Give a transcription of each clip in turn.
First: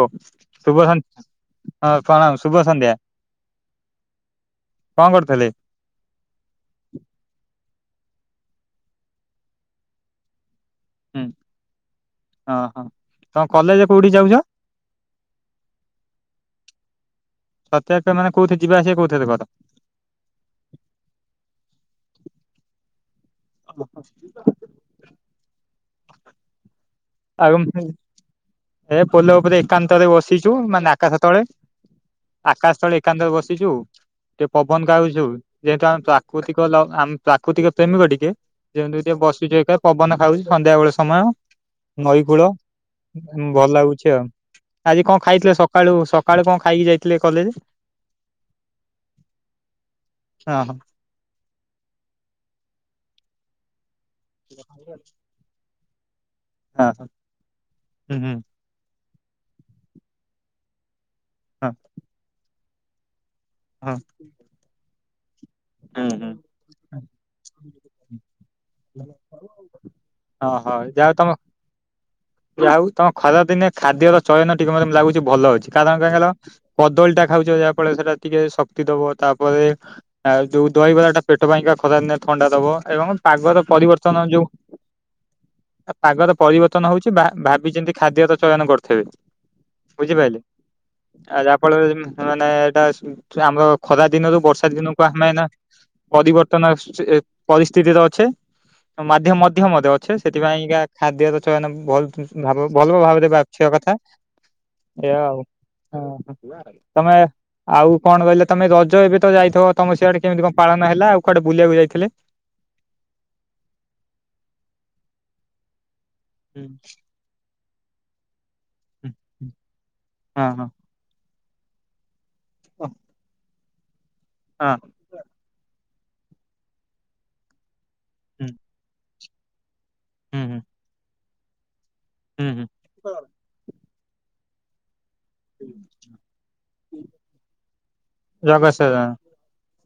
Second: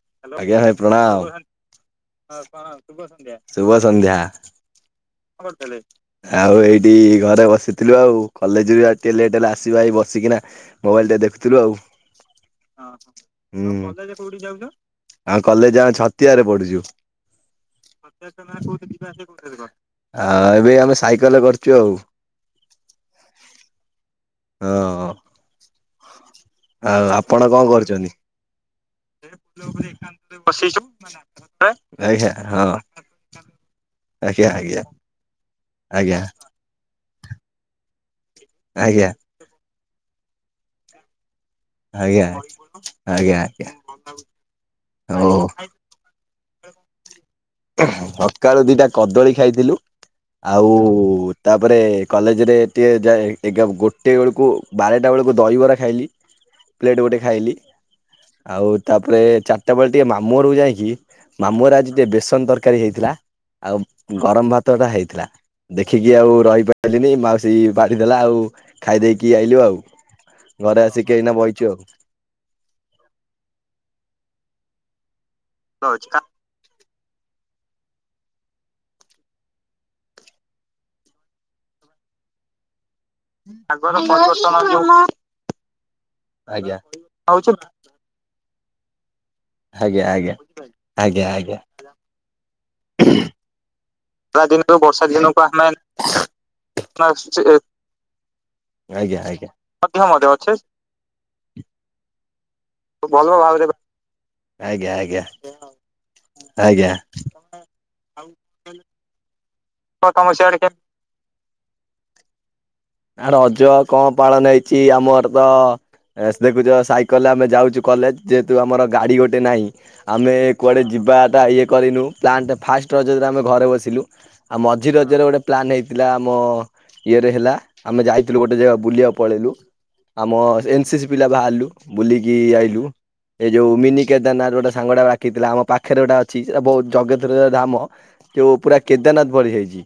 ଓ ଆଜ୍ଞା ଭାଇ [inaudible] ଶୁଭ ପ୍ରଣାମ ସନ୍ଧ୍ୟା ପ୍ରଣାମ ଶୁଭ ସନ୍ଧ୍ୟା ଶୁଭ ସଂନ୍ଧ୍ୟା। କଣ କରୁଥିଲେ? ଆଉ ଏଇଠି ଘରେ ବସିଥିଲୁ ଆଉ କଲେଜ ବି ଆଜି ଟିକେ ଲେଟ୍ ହେଲା ଆସିବା ଏଇ ବସିକିନା ମୋବାଇଲ ଟା ହୁଁ ଦେଖୁଥିଲୁ ଆଉ। ହଁ କଲେଜ କୋଉଠିକି ଯାଉଛ? ଆଉ କଲେଜ ଯା [unintelligible] ଛତିଆରେ ପଢ଼ୁଛୁ। ଛତିଆ ମାନ [unintelligible] କୋଉଥିରେ ଯିବାଆସିବା କୋଉଥିରେ କର? ଆ ଏବେ ଆମେ ସାଇକେଲ ରେ କରିଛୁ ଆଉ ହଛି [unintelligible] ହଁ ଆଉ ଆପଣ କଣ କରୁଛନ୍ତି? ଏ ପୋଲ ଉପରେ ଏକାନ୍ତରେ ବସିଛୁ ମାନେ ଆକାଶ ତଳେ ଆଜ୍ଞା ହଁ ଆକାଶ ତଳେ ଏକାନ୍ତରେ ବସିଛୁ। ଆଜ୍ଞା ଟିକେ ଆଜ୍ଞା ପବନ ଖାଉଛୁ। [unintelligible] ଯେହେତୁ ଆମେ ଆଜ୍ଞା ପ୍ରାକୃତିକ [unintelligible] ଆମ ପ୍ରାକୃତିକ ପ୍ରେମିକ ଟିକେ ଯେହେତୁ ଆଜ୍ଞା ଟିକେ ବସିଛୁଏକା ପବନ ଖାଉଛି। ସନ୍ଧ୍ୟା ବେଳ ସମୟ, ନଈ ଆଜ୍ଞା କୂଳ ଆଜ୍ଞା ଭଲ ଆଜ୍ଞା ଲାଗୁଛି ଆଉ ଆଜି କଣ ହଉ ଖାଇଥିଲେ? ସକାଳୁ ସକାଳୁ କଣ ଖାଇକି ଯାଇଥିଲେ କଲେଜ? [unintelligible] ସକାଳୁ ଦିଟା କଦଳୀ ଖାଇଥିଲୁ ହଁ ଆଉ ହଁ ତାପରେ କଲେଜରେ ଟିକିଏ ଏଗ [unintelligible] ଗୋଟିଏ ବେଳକୁ ବାରଟା ବେଳକୁ ଦହିବରା ଖାଇଲି। ହଁ ପ୍ଲେଟ୍ ଗୋଟେ ଖାଇଲି। ହୁଁ ହୁଁ ଆଉ ତାପରେ ଚାରିଟା ବେଳେ ଟିକେ ମାମୁଁ ଘରକୁ ଯାଇକି ମାମୁଁ ହଁ ଘରେ ଆଜି ଟିକେ ବେସନ ତରକାରୀ ହେଇଥିଲା। ଆଉ ହଁ ଗରମ ଭାତ ଟା ହେଇଥିଲା। ଦେଖିକି ଆଉ ରହିପାରିଲିନି ମାଉସି ବାଢିଦେଲା ଆଉ ଖାଇ ଦେଇକି ଆଇଲୁ ଆଉ। ଓଁ ହଉ ଯାହାଅ ତମ। କହିଛଉ। ଆଉ ତମ ଖରା ଦିନେ ଖାଦ୍ୟର ଚୟନ ଟିକେ ମତେ ଲାଗୁଛି ଭଲ ଅଛି କାରଣ କଣ କହିଲ। କଦଳୀଟା ଖାଉଛ ଯାହା ଫଳରେ ସେଟା ଟିକେ ଶକ୍ତି ଦବ ତାପରେ। ଆ ଯୋଉଁ ଦହିବରା ଟା ପେଟ ପାଇଁକା ଖଦାଦିନେ ଥଣ୍ଡା ଦବ ଏବଂ। ପାଗର ପରିବର୍ତ୍ତନ ଯୋଉଁ ପାଗର ଆଜ୍ଞା ପରିବର୍ତ୍ତନ ହଉଛି। ଭାବିଚିନ୍ତି ଖାଦ୍ୟ ର ଚୟନ କରୁଥିବେ। ଆଜ୍ଞା ଆଜ୍ଞା ବୁଝିପାରିଲେ ଆଜ୍ଞା ଯାହା ଆଜ୍ଞା। ଫଳରେ ମାନେ ଏଇଟା ଆମର। ଖରା ଦିନରୁ ବର୍ଷା ଦିନକୁ ଆମେ ଏଇନା ପରିବର୍ତ୍ତନ ପରିସ୍ଥିତିରେ ଅଛେ। ଆଜ୍ଞା ମା ଆଜ୍ଞା ମଧ୍ୟ ଅଛେ ସେଥିପାଇଁକାା ଖାଦ୍ୟ ତ ଛୁଆ ଭଲ ଭାବ ଭଲ ଭାବରେ ଦେବା ଛୁଆ କଥା। ଆଜ୍ଞା ଆଜ୍ଞା। ଓ ଆଜ୍ଞା ତମେ ଆଉ କଣ କହିଲେ ତମେ ରଜ ଏବେ ତ ଯାଇଥିବ। ତମେ ସେଆଡେ କେମତି କଣ ପାନ ହେଲା ଆଉୁଆଡେ ବୁିବାକୁ ଯାଇଥିଲେ। ଆ ରଜ କଣ ପାଳନ ହେଇଛି ଆମର ତ ଦେଖୁଛାଇ। କଲେ ଆମେ ଯାଉଛୁ କଲେଜ ଯେହେତୁ ଆମର ଗାଡ଼ି ଗୋଟେ ନାହିଁ ଆମେ ହଁ ହଁ କୁଆଡେ ଯିବାଟା ଇଏ। କରିନୁ ପ୍ଲାନ୍ଟା ଫାଷ୍ଟ ରଜରେ ଆମେ ଘରେ ବସିଲୁ ଆଉ ହଁ ମଝି ରଜ। ଗୋଟେ ପ୍ଲାନ୍ ହେଇଥିଲା ଆମ ଇଏରେ ହେଲା ଆମେ ଯାଇଥିଲୁ ହୁଁ ଗୋଟେ ଜାଗା ବୁଲିବାକୁ ପଳେଇଲୁ। ହୁଁ ଆମ ହୁଁ ଏନ୍ ସି ସି ପିଲା ବାହାରିଲୁ ବୁଲିକି ହୁଁ ହୁଁ ଆଇଲୁ। ଏଇ ଯୋଉ ମିନି କେଦାରନା ଗୋଟେ ସାଙ୍ଗଟା ଡାକିଥିଲା ଆମ ପାଖରେ ଗୋଟେ ଅଛି ସେଟ ବହୁ ଜଗତ ଧାମ ଯୋଉଁ ପୁରା ଜଗତସିଂହ କେଦାରନାଥ ଭଳି ହେଇଛି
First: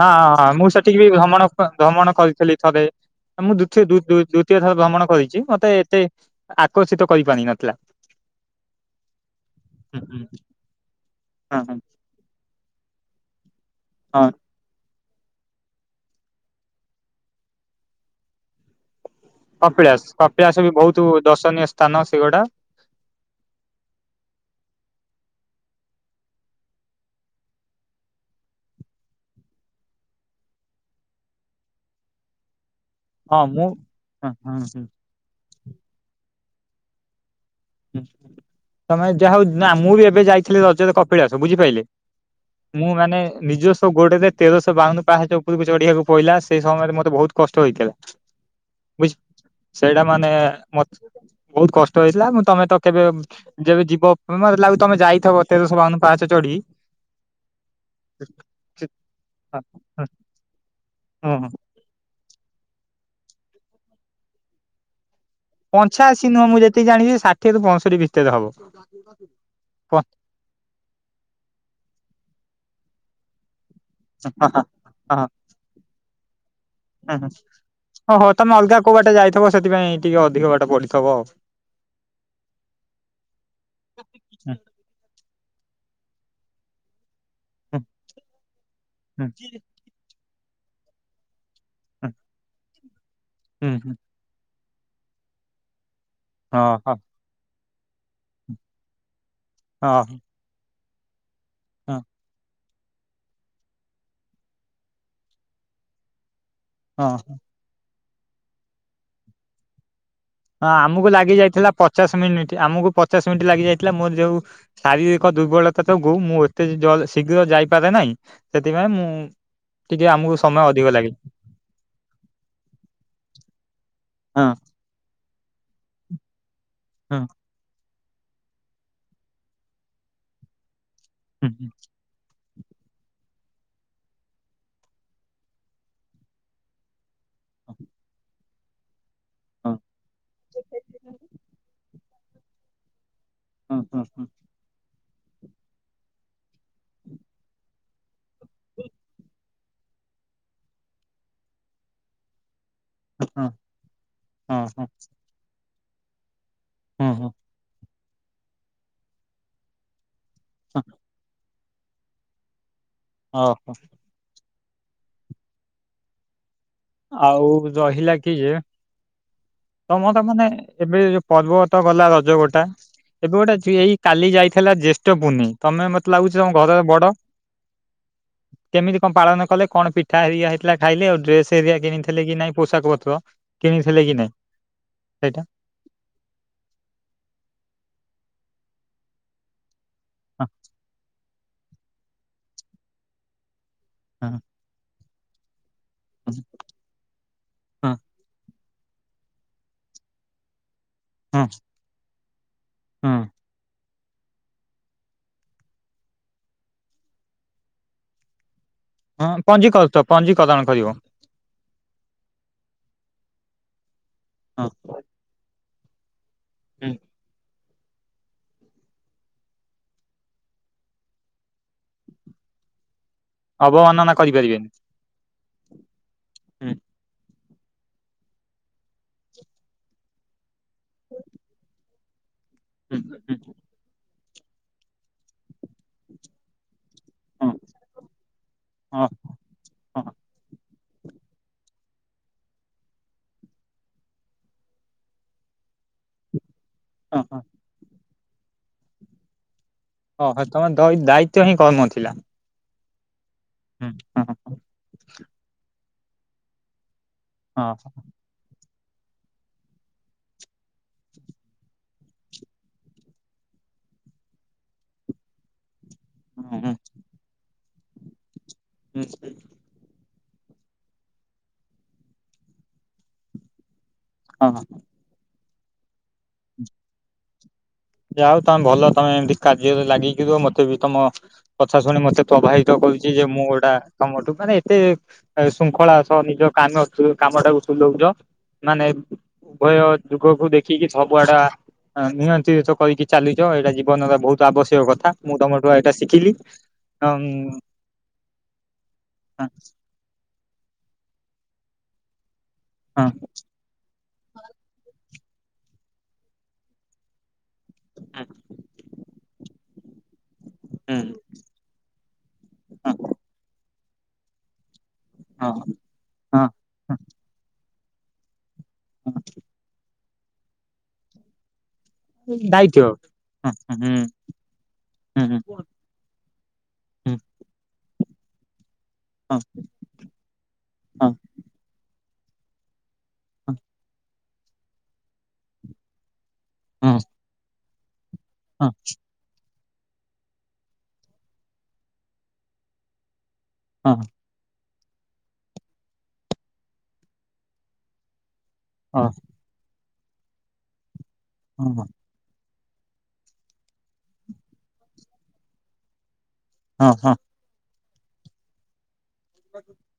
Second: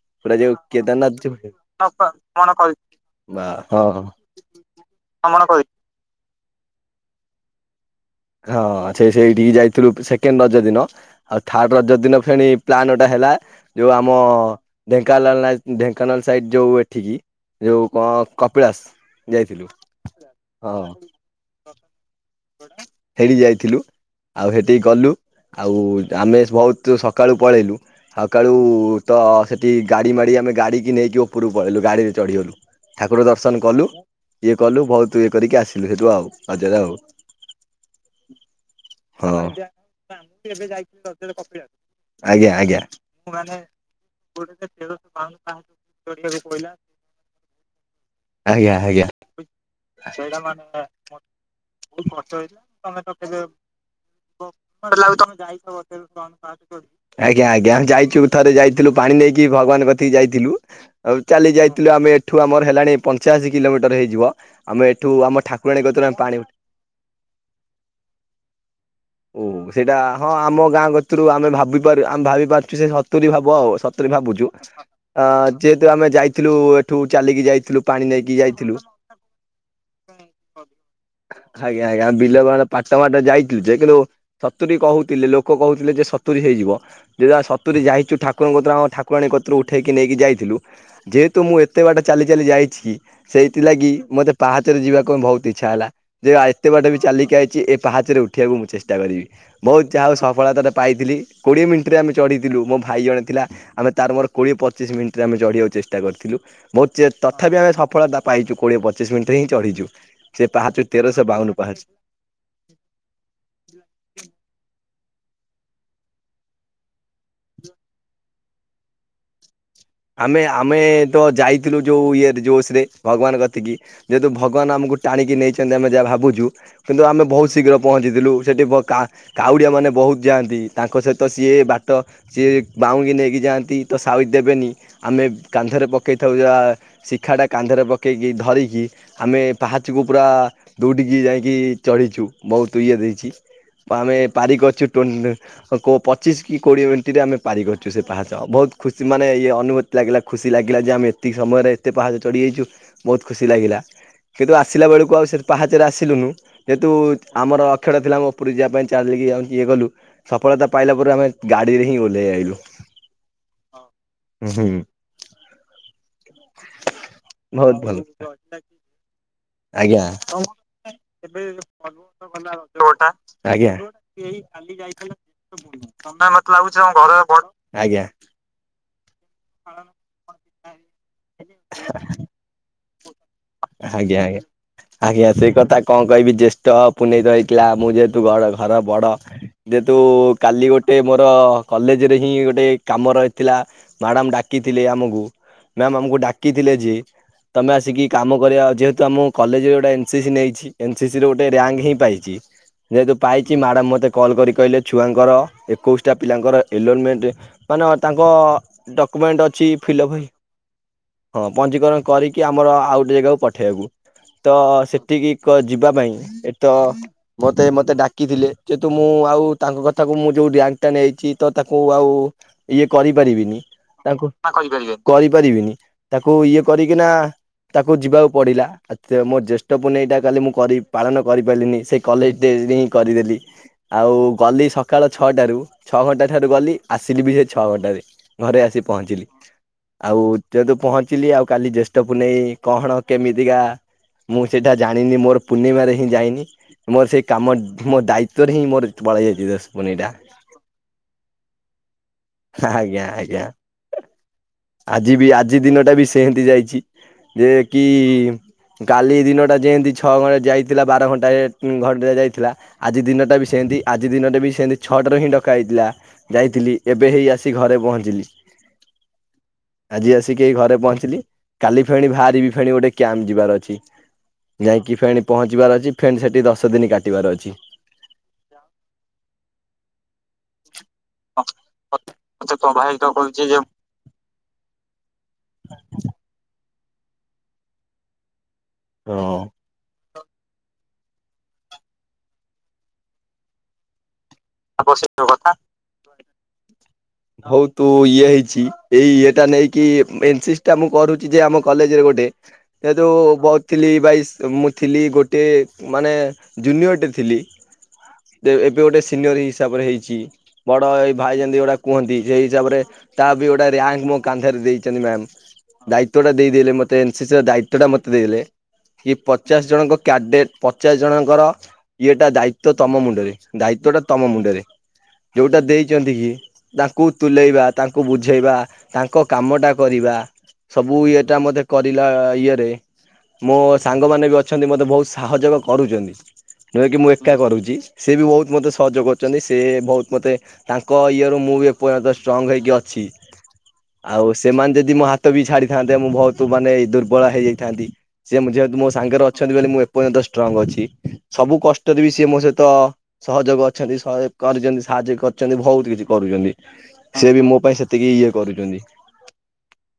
ହଁ ପୁରା ଯୋଉ କେଦାରନାଥ ଯ। ଥିଲ ଥରେ ମୁଁ ଦୀୟ ଦ୍ଵିତୀୟ ଥର ଭ୍ରମଣ କରିଛି ମତେ ଏତେ। ଆକର୍ଷିତ କରିପାର ନଥିଲା। ହଁ ସେ ସେଇଠିକି ଯାଇଥିଲୁ ହଁ ସେକେଣ୍ଡ ରଜ ଦିନ ଆଉ ଥାର୍ଡ ହଁ ରଜ ଦିନ ଫେଣି ପ୍ଲାନ ଗୋଟେ ହେଲା ଯୋଉ ଆମ। ହଁ ଢେଙ୍କାନାଳ ନ ଢେଙ୍କାନାଳ ସାଇଡ଼୍ ଯେଉଁ ଏଠିକି ଯେଉଁ କଣ କପିଳାସ। ଯାଇଥିଲୁ କପିଳାସ କପିଳାସ ବି ବହୁତ ଦର୍ଶନୀୟ ସ୍ଥାନ ସେଗୁଡା। ହେଡି ଯାଇଥିଲୁ ଆଉ ହେଠିକି କଲୁ। ଆଉ ଆମେ ବହୁତ ସକାଳୁ ପଳେଇଲୁ। ସକାଳୁ ତ ସେଠି ଗାଡ଼ି ମାଡ଼ି ଆମେ ଗାଡ଼ିକି ନେଇକି ଉପରକୁ ପଳେଇଲୁ ଗାଡ଼ିରେ ଚଢ଼ିଗଲୁ। ଠାକୁର ହଁ ଦର୍ଶନ ମୁଁ କଲୁ ହଁ ହଁ ଇଏ ହୁଁ କଲୁ ବହୁତ ଇଏ କରିକି ଆସିଲୁ ସେଠୁ ଆଉ ହଜରେ ଆଉ। ହଁ ତମେ ଯାହା ହଁ ହଉ ନା ମୁଁ ବି ଏବେ ଯାଇଥିଲି ରଜରେ କପିଳାସ ବୁଝିପାରିଲେ। ଆଜ୍ଞା ଆଜ୍ଞା ମୁଁ ମାନେ ନିଜସ୍ବ ଗୋଡରେ ତେରଶହ ବାଉନ ପାହାଞ୍ଚ ଉପକୁ ଚଢିବାକୁ ପଈଲା ସେଇ ସମୟରେ ମତେ ବହୁତ। କଷ୍ଟ ହେଇଥିଲା ଆଜ୍ଞା ଆଜ୍ଞା ବୁଝ ସେଇଟା ମାନେ ମତେ। ବହୁତ କଷ୍ଟ ହେଇଥିଲା ମୋତ। ତମେ ତ କେବେ ଯେବେ ଯିବ ମେ ଲାଗୁ ତମେ ଯାଇଥ ଏତେରଶାବାଉନ ପାଞ୍ଚ ଚଢି। ଆଜ୍ଞା ଆଜ୍ଞା ଯାଇଛୁ ଥରେ ଯାଇଥିଲୁ ପାଣି ନେଇକି ଭଗବାନ କଥକି ଯାଇଥିଲୁ ଆଉ ହୁଁ ହୁଁ ଚାଲି ଯାଇଥିଲ। ଆମେ ଏଠୁ ଆମର ହେଲାଣି ପଞ୍ଚାଅଶୀ କିଲୋମିଟର ହେଇଯ ଆମେ ଏଠ ଆମ ଠାକୁ। ପଞ୍ଚାଅଶୀ ନୁହଁ ମୁଁ ଯେତିକି ଜାଣିଛି ଷାଠିଏରୁ ପଞ୍ଚଷଠି ଭିତରେ ହବ। ଓ ସେଇଟା ହଁ ଆମ ଗାଁ ଗତରୁ ଆମେ ଭାବିାରୁ ଆମେ ଭାବି ପାରୁଛୁ ସେ ସତୁରିୀ ହବ ଆଉ। ଭାବୁଛୁ ଯେହେତୁ ଆମେ ଯାଇଥିଲୁ। ଏଠୁ ଉୁ ହ ଚାଲିକି ଯାଇଥିଲୁ ପାଣି ଓହୋ ନେଇକି ତମେ ଯାଇଥିଲୁ। ଅଲଗା କୋଉଁ ବାଟେ ଯାଇଥିବ ସେଥିପାଇଁ ଟିକେ ଅଧିକ ବାଟ ପଢଥିବ ଆଉ। ଆଜ୍ଞା ଆଜ୍ଞା ବିଲବାଳ ପାଟ ମାଟ ଯାଇଥିଲୁ ଯେ କିନ୍ତୁ। ହୁଁ ସତୁୁରୀ କହୁଥିଲେ ଲୋକ କହୁଥିଲେ ଯେ ସତୁୁରୀ ହେଇଯିବ ହୁଁ [unintelligible] ଯାଇଛୁ ଠାକୁରଙ୍କ କତ୍ର ଆମ ଠାକୁରାଣୀ ହୁଁ କତ୍ର ଉଠେଇକି ନେଇକି ଯାଇଥିଲୁ ଯେହେତୁ ମୁଁ ଏତେ ବାଟ ଚାଲି ଚାଲି ଯାଇଛି କି ହୁଁ ସେଇଥିଲାଗି ହୁଁ ମୋତେ ପାହାଚରେ ଯିବାକୁ ପାଇଁ ବହୁତ ଇଚ୍ଛା ହେଲା ଯେ ଆ ହଁ ଏତେ ବାଟ ହଁ ବି ଚାଲିକି ଆଇଛି ଏ ପାହାଚରେ ଉଠିବାକୁ ମୁଁ ଚେଷ୍ଟା କରିବି ବହୁତ ହଁ ଯାହା ହଉ ସ ପଳା ତାଟ ପାଇଥିଲି କୋଡ଼ିଏ ହଁ ମିନିଟରେ ଆମେ ଚଢ଼ିଥିଲୁ ମୋ ଭାଇ ଜଣେ ଥିଲା ଆମେ ତାର ମୋର କୋଡ଼ିଏ ପଚିଶ ମିନିଟରେ ଆମେ ଚଢ଼ିବାକୁ ଚେଷ୍ଟା କରିଥିଲୁ ମ ଚେ ହଁ। ତଥାପି ଆମେ ସଫଳତା ପାଇଛୁ କୋଡ଼ିଏ ପଚିଶ ମିନିଟ ରେ ଚଢ଼ିଛୁ ସେ ହଁ ପାହାଚ ଆମକୁ ତେରଶହ ଲାଗି ବାଉନ ଯାଇଥିଲା ପାହାଚ ପଚାଶ ମିନିଟ୍ ଆମକୁ ପଚାଶ ମିନିଟ୍ ଲାଗି ଯାଇଥିଲା ମୋର ଯୋଉ ଶାରୀରିକ ଦୁର୍ବଳତା ଯୋଗୁ ମୁଁ ଏତେ ଜ ଶୀଘ୍ର ଯାଇପାରେ ନାହିଁ ସେଥିପାଇଁ ମୁଁ ଟିକେ ଆମକୁ ଆମେ ସମୟ ଆମେ ଅଧିକ ଲାଗେ ତ ଯାଇଥିଲୁ ଯୋଉ ଇଏ ଜୋସ ରେ ଭଗବାନ କତିକି ଯେହେତୁ ହଁ ଭଗବାନ ଆମକୁ ଟାଣିକି ନେଇଛନ୍ତି ଆମେ ଯାହା ଭାବୁଛୁ କିନ୍ତୁ ହଁ ଆମେ ବହୁତ ଶୀଘ୍ର ପହଞ୍ଚିଥିଲୁ ସେଠି ବ କା କାଉଡ଼ିଆ ମାନେ ବହୁତ ଯାଆନ୍ତି ତାଙ୍କ ସହିତ ସିଏ ହଁ। ବାଟ ସିଏ ବାଉଁଙ୍କି ନେଇକି ଯାଆନ୍ତି ତ ସାଉ ଦେବେନି ଆମେ କାନ୍ଧରେ ପକାଇଥାଉ ଯାହା ଶିଖାଟା କାନ୍ଧରେ ପକାଇକି ଧରିକି ଆମେ ପାହାଚକୁ ପୁରା ଦୌଡ଼ିକି ଯାଇକି ଚଢ଼ିଛୁ ବହୁତ ଇଏ ଦେଇଛି ହଁ ହଁ ଆମେ ହଁ ପାରିିକି ଅଛୁ ପଚିଶ କି କୋଡିଏ ମିନିଟରେ ଆମେ ପାରି କରିଛୁ ସେ ପାହାଚ ବହୁତ ଖୁସି ମାନେ ଅନୁମତି ଲାଗିଲା ଖୁସି ଲାଗିଲା ଯେ ଆମେ ଏତିକି ସମୟରେ ଏତେ ପାହାଚ ଚଢିଯାଇଛୁ ହଁ ବହୁତ ହଁ ଖୁସି ଲାଗିଲା କିନ୍ତୁ ଆସିଲା ହଁ ବେଳକୁ ଆଉ ସେ ପାହାଚରେ ଆସିଲୁନୁ ଯେହେତୁ ହଁ ହଁ ଆମର ଶଫର ଥିଲା ଆମ ଉପୁରୀ ଯିବା ପାଇଁ ଚାଲିକି ଆଉ ଇଏ କଲୁ ସଫଳତା ହଁ। ପାଇଲା ପରେ ଆମେ ଗାଡ଼ିରେ ହିଁ ଓଲାଇ ଆଇଲୁ ହଁ ଆଉ ହଁ ହୁଁ ବହୁତ ରହିଲା କି ଭଲ ଯେ ଆଜ୍ଞା ତମର ମାନେ ଆଜ୍ଞା ଏବେ ଯୋଉ ତମେ ପର୍ବ ତ ଗଲା ରଜ ଗୋଟା ଏବେ ଗୋଟେ ଏଇ କାଲି ଯାଇଥିଲା ଜ୍ୟେଷ୍ଠ ପୂର୍ଣ୍ଣି ତମେ ଲାଗୁଛି ତମ ମତେ ଲାଗୁଛ ଘରର ଆମ ଘର ବଡ ଆଜ୍ଞା କେମିତି କଣ୍ ପାଳନ କଲେ କଣ୍ ପିଠା ଏରିଆ ହେଇଥିଲା ଖାଇଲେ ଆଉ ଡ୍ରେସ ଏରିଆ କିଣିଥିଲେ କି ନାଇଁ ପୋଷାକ ପତ୍ର କିଣିଥିଲେ କି ଆଜ୍ଞା ନାଇଁ ଆଜ୍ଞା ଆଜ୍ଞା ସେଇଟା ସେଇ କଥା କଣ୍ କହିବି ଜ୍ୟେଷ୍ଠ ପୁନେଇ ରହିଥିଲା ମୁଁ ଯେହେତୁ ଘଡ ଘର ବଡ ଯେହେତୁ ହଁ କାଲି ଗୋଟିଏମୋର କଲେଜରେ ହିଁ ଗୋଟିଏକାମ ରହିଥିଲା ହଁ ମାଡ଼ାମ ଡା କି ଥିଲି ଆମକୁ ମାମ୍ ଆମକୁ ଡାକିଥିଲେ ଯେ ତମେ ହଁ ଆସିକି କାମ ଯେହେତୁ ଆମ କଲେଜରେ ଗୋଟିଏ ଏନ୍ ସି ସି ନେଇଛି ଏନସି ସି ରେ ହଁ ଗୋଟିଏ ରିଆଙ୍କ ହିଁ ପାଇଛି ଯେହେତୁ ହଁ ପାଇଛି ମ୍ୟାଡ଼ାମ ମୋତେ କଲ୍ କରି କହିଲେ ଛୁଆଙ୍କର ଏକୋଇଶଟା ପିଲାଙ୍କର ଏଲୋନମେଣ୍ଟ ମାନେ ଅ ତାଙ୍କ ଡକ୍ୟୁମେଣ୍ଟ ହଁ ଅଛି ପଞ୍ଜୀକୃତ ଫିଲ୍ଅପ୍ ହୋଇନି ପଞ୍ଜୀକରଣ କରିବ ହଁ ପଞ୍ଜୀକରଣ କରିକି ଆମର ଆଉ ଗୋଟିଏଜାଗାକୁ ପଠେଇବାକୁ ତ ହଁ। ସେଠ ଟିକି କ ଯିବା ପାଇଁ ଏ ତ ହୁଁ ମତେ ମତେ ଡାକିଥିଲେ ଯେହେତୁ ମୁଁ ଆଉ ତାଙ୍କ କଥାକୁ ମୁଁ ଯୋଉ ର୍ୟାଙ୍କ ଟା ନେଇଛି ତ ତାଙ୍କୁ ଆଉ ଇଏ କରିପାରିବିନି ତାଙ୍କୁ କରିପାରିବେନି କରିପାରିବିନି ତାକୁ ଇଏ ହୁଁ କରିକିନା ତାକୁ ଯିବାକୁ ପଡିଲା ଏ ତ ମୋ ଜ୍ୟେଷ୍ଠ ପୁଣ୍ୟ ଏଇଟା କାଲି ମୁଁ କରି ପାଳନ କରିପାରିଲିନି ସେ କଲେଜ ଡେ ହିଁ ହୁଁ ହୁଁ କରିଦେଲି ଆଉ ଗଲି ସକାଳ ଛଅଟାରୁ ଛଅ ଘଣ୍ଟା ଠାରୁ ଗଲି ଆସିଲି ବି ସେ ହଁ ଛଅ ଘଣ୍ଟାରେ ଘରେ ଆସି ହଁ ପହଞ୍ଚିଲି ହଁ ଆଉ ତ ତୁ ପହଞ୍ଚିଲି ଆଉ କାଲି ଜ୍ୟେଷ୍ଠକୁୁ ନେଇ କଣ୍ କେମିତିକା ମୁଁ ସେଇଟା ଜାଣିନି ମୋର ପୁନିମା ରେ ହିଁ ଯାଇନି ମୋର ହଁ ସେଇ ହଁ। କାମ ମୋ ଦାୟିତ୍ୱରେ ହିଁ ମୋର ପଳା ଯାଇଛି ଦଶକଟି ଏଇଟା ଓହ ତମେ ଦ ଦାୟିତ୍ୱ ହିଁ କର୍ମ ଥିଲା ଆଜ୍ଞା ଆଜ୍ଞା ହୁଁ ହଁ ଆଜି ବି ଆଜି ଦିନ ଟା ବି ସେମତି ଯାଇଛି ଯେ କି କାଲି ଦିନଟା ଯେମିତି ଛଅ ଘଣ୍ଟାରେ ଯାଇଥିଲା ବାର ଘଣ୍ଟାରେ ଘଣ୍ଟାରେ ଯାଇଥିଲା। ଆଜି ଦିନଟା ବି ସେମିତି ଆଜି ଦିନଟା ବି ସେମତି ଛଅଟାରୁ ହିଁ ଡକା ହେଇଥିଲା। ହଁ ହଁ ଯାଇଥିଲି ଏବେ ହେଇ ଆସି ଘରେ ପହଞ୍ଚିଲି। ହୁଁ ହୁଁ। ଆଜି ଆସିକି ହେଇ ଘରେ ପହଞ୍ଚିଲି କାଲି ଫେଣି ବାହାରିବି ଫେଣି ଗୋଟାଏ କ୍ୟାମ୍ପ ଯିବାର ଅଛି। ହଁ। ଯାଇକି ଫେଣି ପହଞ୍ଚିବାର ଅଛି ଫେଣି ସେଠି ଦଶ ଦିନ କାଟିବାର ଅଛି। ଯାହା ହୋଉ ତମେ ଭଲ ତମେ ଏମତି କାର୍ଯ୍ୟରେ ଲାଗେଇକି ଯିବ ମତେ ବି ତମ କଥା ଶୁଣି ମତେ ପ୍ରବାହିତ କରୁଛି ଯେ ମୁଁ ଗୋଟା ତମଠୁ ମାନେ ଏତେ ଶୃଙ୍ଖଳା ସହ ନିଜ କାମ କାମ ଟାକୁ ତୁଲାଉଛ। ମାନେ ହଁ। ଉଭୟ ଯୁଗକୁ ଦେଖିକି ସବୁଆଡେ ନିୟନ୍ତ୍ରିତ। କହିିକି ଚାଲିଛ ଏଇଟା ଜୀବନର ବହୁତ ଆବଶ୍ୟକ କଥା ମୁଁ ତମଠୁ ଏଇଟା ଶିଖିଲି। ହଁ ହଉ ତୁ ଇଏ ହେଇଛି ଏଇ ଇଏଟା ନେଇକି ମେନ ଟା ମୁଁ କରୁଛି ଯେ ଆମ କଲେଜରେ ଗୋଟାଏ ସେ ଯୋଉ ହଁ ଯେହେତୁ ବହୁ ଥିଲି ବାଇସ ମୁଁ ଥିଲି ଗୋଟିଏ ମାନେ ଜୁନିଅରଟେ ଥିଲି। ଏବେ ଗୋଟିଏ ସିନିୟର ହିସାବରେ ହେଇଛି ବଡ ହଁ ଏଇ ଭାଇ ଯେମିତି ଗୋଟିଏ କୁହନ୍ତି ସେଇ ହିସାବରେ ତା ବି ଗୋଟିଏ ରଙ୍କ ମୋ କାନ୍ଧରେ ଦେଇଛନ୍ତି ମ୍ୟାମ। ହଁ। ଦାୟିତ୍ଵ ଟା ହଁ ଦେଇଦଲେ ମତେ ଏନ୍ସି ସି ର ଦାୟିତ୍ଵ ଟା ମତେ ଦେଇଦଲେ କି ପଚାଶ ଜଣଙ୍କ କ୍ୟାଡେଟ୍ ପଚାଶ ଜଣଙ୍କର ଇଏଟା ଦାୟିତ୍ଵ ଟା ଦାୟିତ୍ୱ ହୁଁ ତମ ମୁଣ୍ଡରେ ହୁଁ ଦାୟିତ୍ଵ ଟା ତମ ମୁଣ୍ଡରେ ହୁଁ ଯୋଉଟା ଦେଇ ତା ତୁଲ ତାକୁ ହୁଁ ତୁଲେଇବା ତାଙ୍କୁ ବୁଝେଇବା ତାଙ୍କ ହଁ କାମଟା କରିବା ସବୁ ଇଏ ଟା ମତେ କରିଲା ଇଏରେ ହଁ ମୋ ସାଙ୍ଗ ମାନେ ବି ଅ ଅଛନ୍ତି ମୋତେ ବହୁତ ସହଯୋଗ କରୁଛନ୍ତି ହଁ ଯେକି ମୁଁ ଏକା କରୁଛି ସିଏ ବି ବହୁତ ହଁ ମୋତେ ସହଯୋଗ ସେ ବହୁତ ମତେ ତାଙ୍କ ଇଏରୁୁ ମୁଁ ବି ଏପର୍ଯ୍ୟନ୍ତ ଷ୍ଟ୍ରଙ୍ଗ ହେଇକି ଅଛି। ହଁ। ଆଉ ସେମାନେ ଯଦି ମୋ ହାତ ବି ଛାଡ଼ିଥାନ୍ତେ ମୁଁ ବହୁତ ମାନେ ଦୁର୍ବଳ ହେଇଯାଇଥାନ୍ତି ସେ ମୋ ହଁ ସାଙ୍ଗରେ ଅଛନ୍ତି ବୋଲି ମୁଁ ଏପର୍ଯ୍ୟନ୍ତ ଷ୍ଟ୍ରଙ୍ଗ ଅଛି ସବୁ ହଁ କଷ୍ଟରେ ବି ସିଏ ମୋ ସହିତ ସହଯୋଗ ଅଛନ୍ତି ସହଯୋଗ କରିଛନ୍ତି ସାହାଯ୍ୟ କରିଛନ୍ତି ବହୁତ କିଛି କରୁଛନ୍ତି। ହଁ ହଁ। ସେ ବି ମୋ ପାଇଁ ସେତିକି ଇଏ କରୁଛନ୍ତି।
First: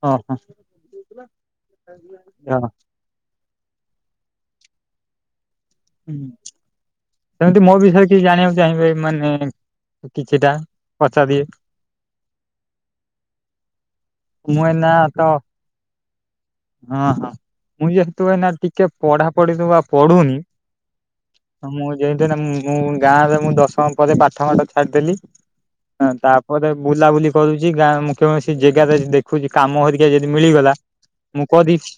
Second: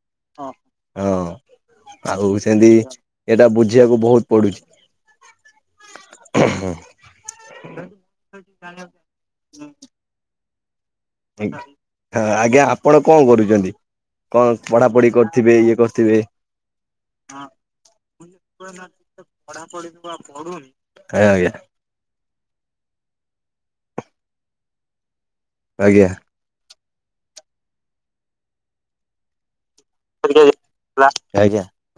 ଓହୋ ହଁ ଆଉ ଯା ସେମିତି ଏଇଟା ବୁଝିବାକୁ ବହୁତ ପଡୁଛି। ହୁଁ ସେମିତି ମୋ ବିଷୟରେ କିଛି ଜାଣିବାକୁ ଚାହିଁବେ ମାନେ କିଛିଟା। ପଚାରିବେ ଆଜ୍ଞା ହଁ ଆଜ୍ଞା ଆପଣ କଣ କରୁଛନ୍ତି। କଣ ମୁଁ ପଢା ଏଇନା ପଢି ତ କରିୁଥିବେ ଇଏ କରିଥିବେ। ହଁ ହଁ ମୁଁ ଯେହେତୁ ଭାଇ ଏଇନା ଟିକେ ପଢା ପଢି ଜମା ପଢୁନି। ହଉ ଆଜ୍ଞା। ଯେମିତି ନା ମୁ ମୁଁ ଗାଁରେ ମୁଁ ଦଶମ ପରେ ପାଠ ମାଠ ଛାଡିଦେଲି ଆଜ୍ଞା ତା ଗୋଟେ ବୁଲାବୁଲି କରୁଛି ଗାଁ ମୁଁ କୌଣସି ଜାଗାରେ ଦେଖୁଛି କାମ ହରିକି ଯଦି ମିଳିଗଲା। ମୁଁ ଆଜ୍ଞା କରିଛି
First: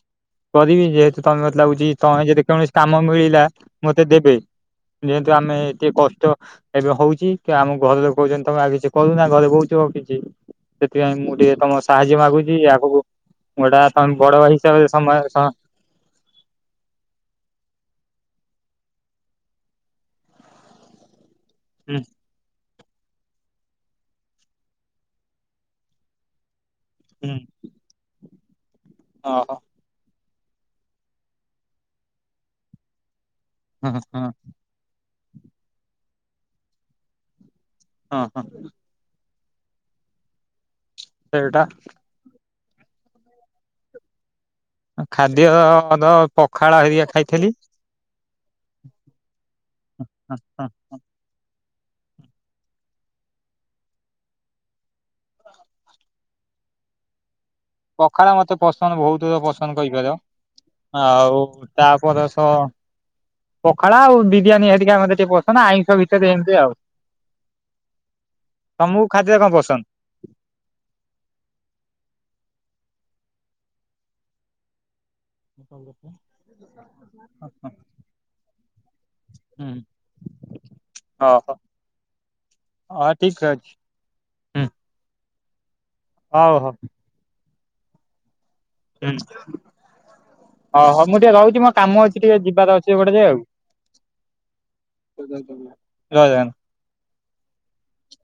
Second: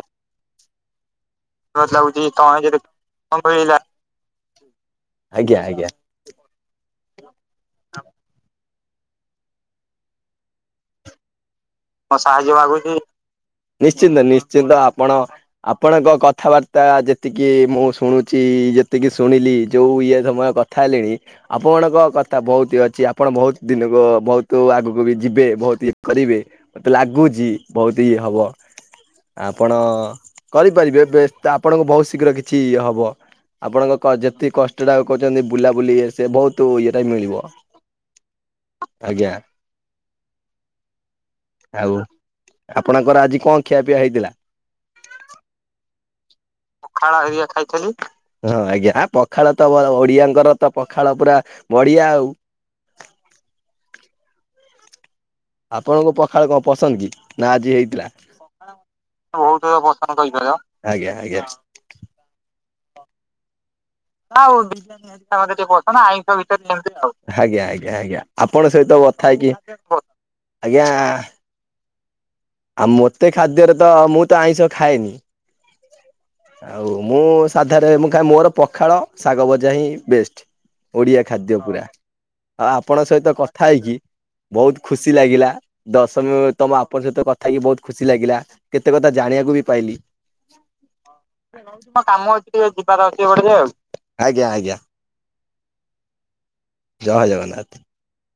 କରିମି ଯେହ ତମେ ମତେ ଲାଗୁଛି ତମେ ଯଦି କୌଣସି କାମ ମିଳିଲା ମତେ ଦେବେ। ଯେହେତୁ ଆମେ ଆଜ୍ଞା ଏ ଯେ ଆଜ୍ଞା କଷ୍ଟ ଏବେ ହଉଛି କି ଆମ ଘରେ କହୁଛନ୍ତି ତମେ ଆଉ କିଛି କରୁନା ଘରେ କହୁଛ ଆଉ କିଛି ସେଥିପାଇଁ ମୁଁ ଟିକେ ତମ ସାହାଯ୍ୟ ମାଗୁଛି ଆଗକୁ ଗୋଟା ତୋମ ନିଶ୍ଚିନ୍ତ ବଡାଭାଇ ନିଶ୍ଚିନ୍ତ ହିସାବରେ ଆପଣ ସମୟ ସ ଆପଣଙ୍କ କଥାବାର୍ତ୍ତା ଯେତିକି ମୁଁ ଶୁଣୁଛି, ଯେତିକି ଶୁଣିଲି ଯୋଉ ଇଏ ସମୟ କ ଥା ଲେଣି ହୁଁ ଆପଣଙ୍କ କଥା ବହୁତି ଅଛି, ଆ ଆପଣ ବହୁତ ଦିନକ, ବହୁତୁ ଆଗକୁ ବି ଯିବେ। ବହୁତ ଇଏ କରିବେ। ମୋତେ ହୁଁ ଲାଗୁଚି ବହୁତ ଇଏ ହବ। ଓହୋ ଆପଣ କରିପାରିବେ ବେସ୍ ତ ଆପଣଙ୍କୁ ବହୁତ ଶୀଘ୍ର କିଛି ଇଏ ହବ। ଆପଣଙ୍କ ହଁ ହଁ କ-ଯେତିକି କଷ୍ଟଟା ଆଉ କହୁଛନ୍ତି ବୁଲାବୁଲି ଇଏ ସିଏ ବହୁତୁ ଇଏଟା ମିଳିବ। ହଁ, ହଁ। ଆଜ୍ଞା। ସେଇଟା ଆଉ ଆପଣଙ୍କର ଆଜି କଣ ଖିଆପିଆ ହେଇଥିଲା? ଓ ଖାଦ୍ୟ ର ପଖାଳ ହେଇ ଖାଳ ଏଇଆ ଖାଇଥିଲି। ଖାଳ ପୁରା ବଢିଆ ଆଉ। ଆପଣଙ୍କୁ ପଖାଳ କଣ ପସନ୍ଦ କି? ନା ଆଜି ହେଇ ପଖାଳ ମୋତେ ପସନ୍ଦ ବହୁତୁ ପସନ୍ଦ କହିପାରିବ। ଆଜ୍ଞା ଆଉ ତାପରେ ସଅ [inaudible] ଆଉ [unintelligible] ହେରିକା ମତେ ଟିକେ ନିହାତି ପସନ୍ଦ [unintelligible] ଆଇଁଷ ଏମିତି ଭିତରେ ଆଉ ଯେମିତି ଆଉ। ଆପଣ ସହିତ ତମକୁ କଥା ଖାଦ୍ୟ କଣ ହେଇକି ପସନ୍ଦ? ଆଜ୍ଞା ଆଉ ମୋତେ ଖାଦ୍ୟରେ ତ ମୁଁ ତ ଆଇଁଷ ଖାଏନି। ମୁଁ କଲ୍ ଆଉ ମୁଁ କରିଚି। ସାଧାରେ ମୁଁ ଖାଏ ମୋର ପଖାଳ ଶାଗ ଭଜା ହିଁ ବେଷ୍ଟ। ଓଡ଼ିଆ ଓହୋ ଖାଦ୍ୟ ପୁରା। ଆଉ ଆପଣଙ୍କ ହଁ ସହିତ ଠିକ ଅଛି କଥା ହେଇକି ହୁଁ ବହୁତ ଖୁସି ଲାଗିଲା ଦଶ ମି ହଉ ହଉ ତୋମ ଆପଣଙ୍କ ସହିତ କଥା ହେଇକି ବହୁତ ଖୁସି ଲାଗିଲା। କେତେ କଥା ଜାଣିବାକୁ ବି ପାଇଲି। ଓହୋ, ମୁଁ ଟିକେ ରହୁଚି ମୋ କାମ ଅଛି ଟିକେ ଯିବାର ଅଛି ଗୋଟେ ଜାଗା କୁ। ଆଜ୍ଞା ଆଜ୍ଞା ଜୟ ଜଗନ୍ନା ଜୟ ଜଗନ୍ନାଥ।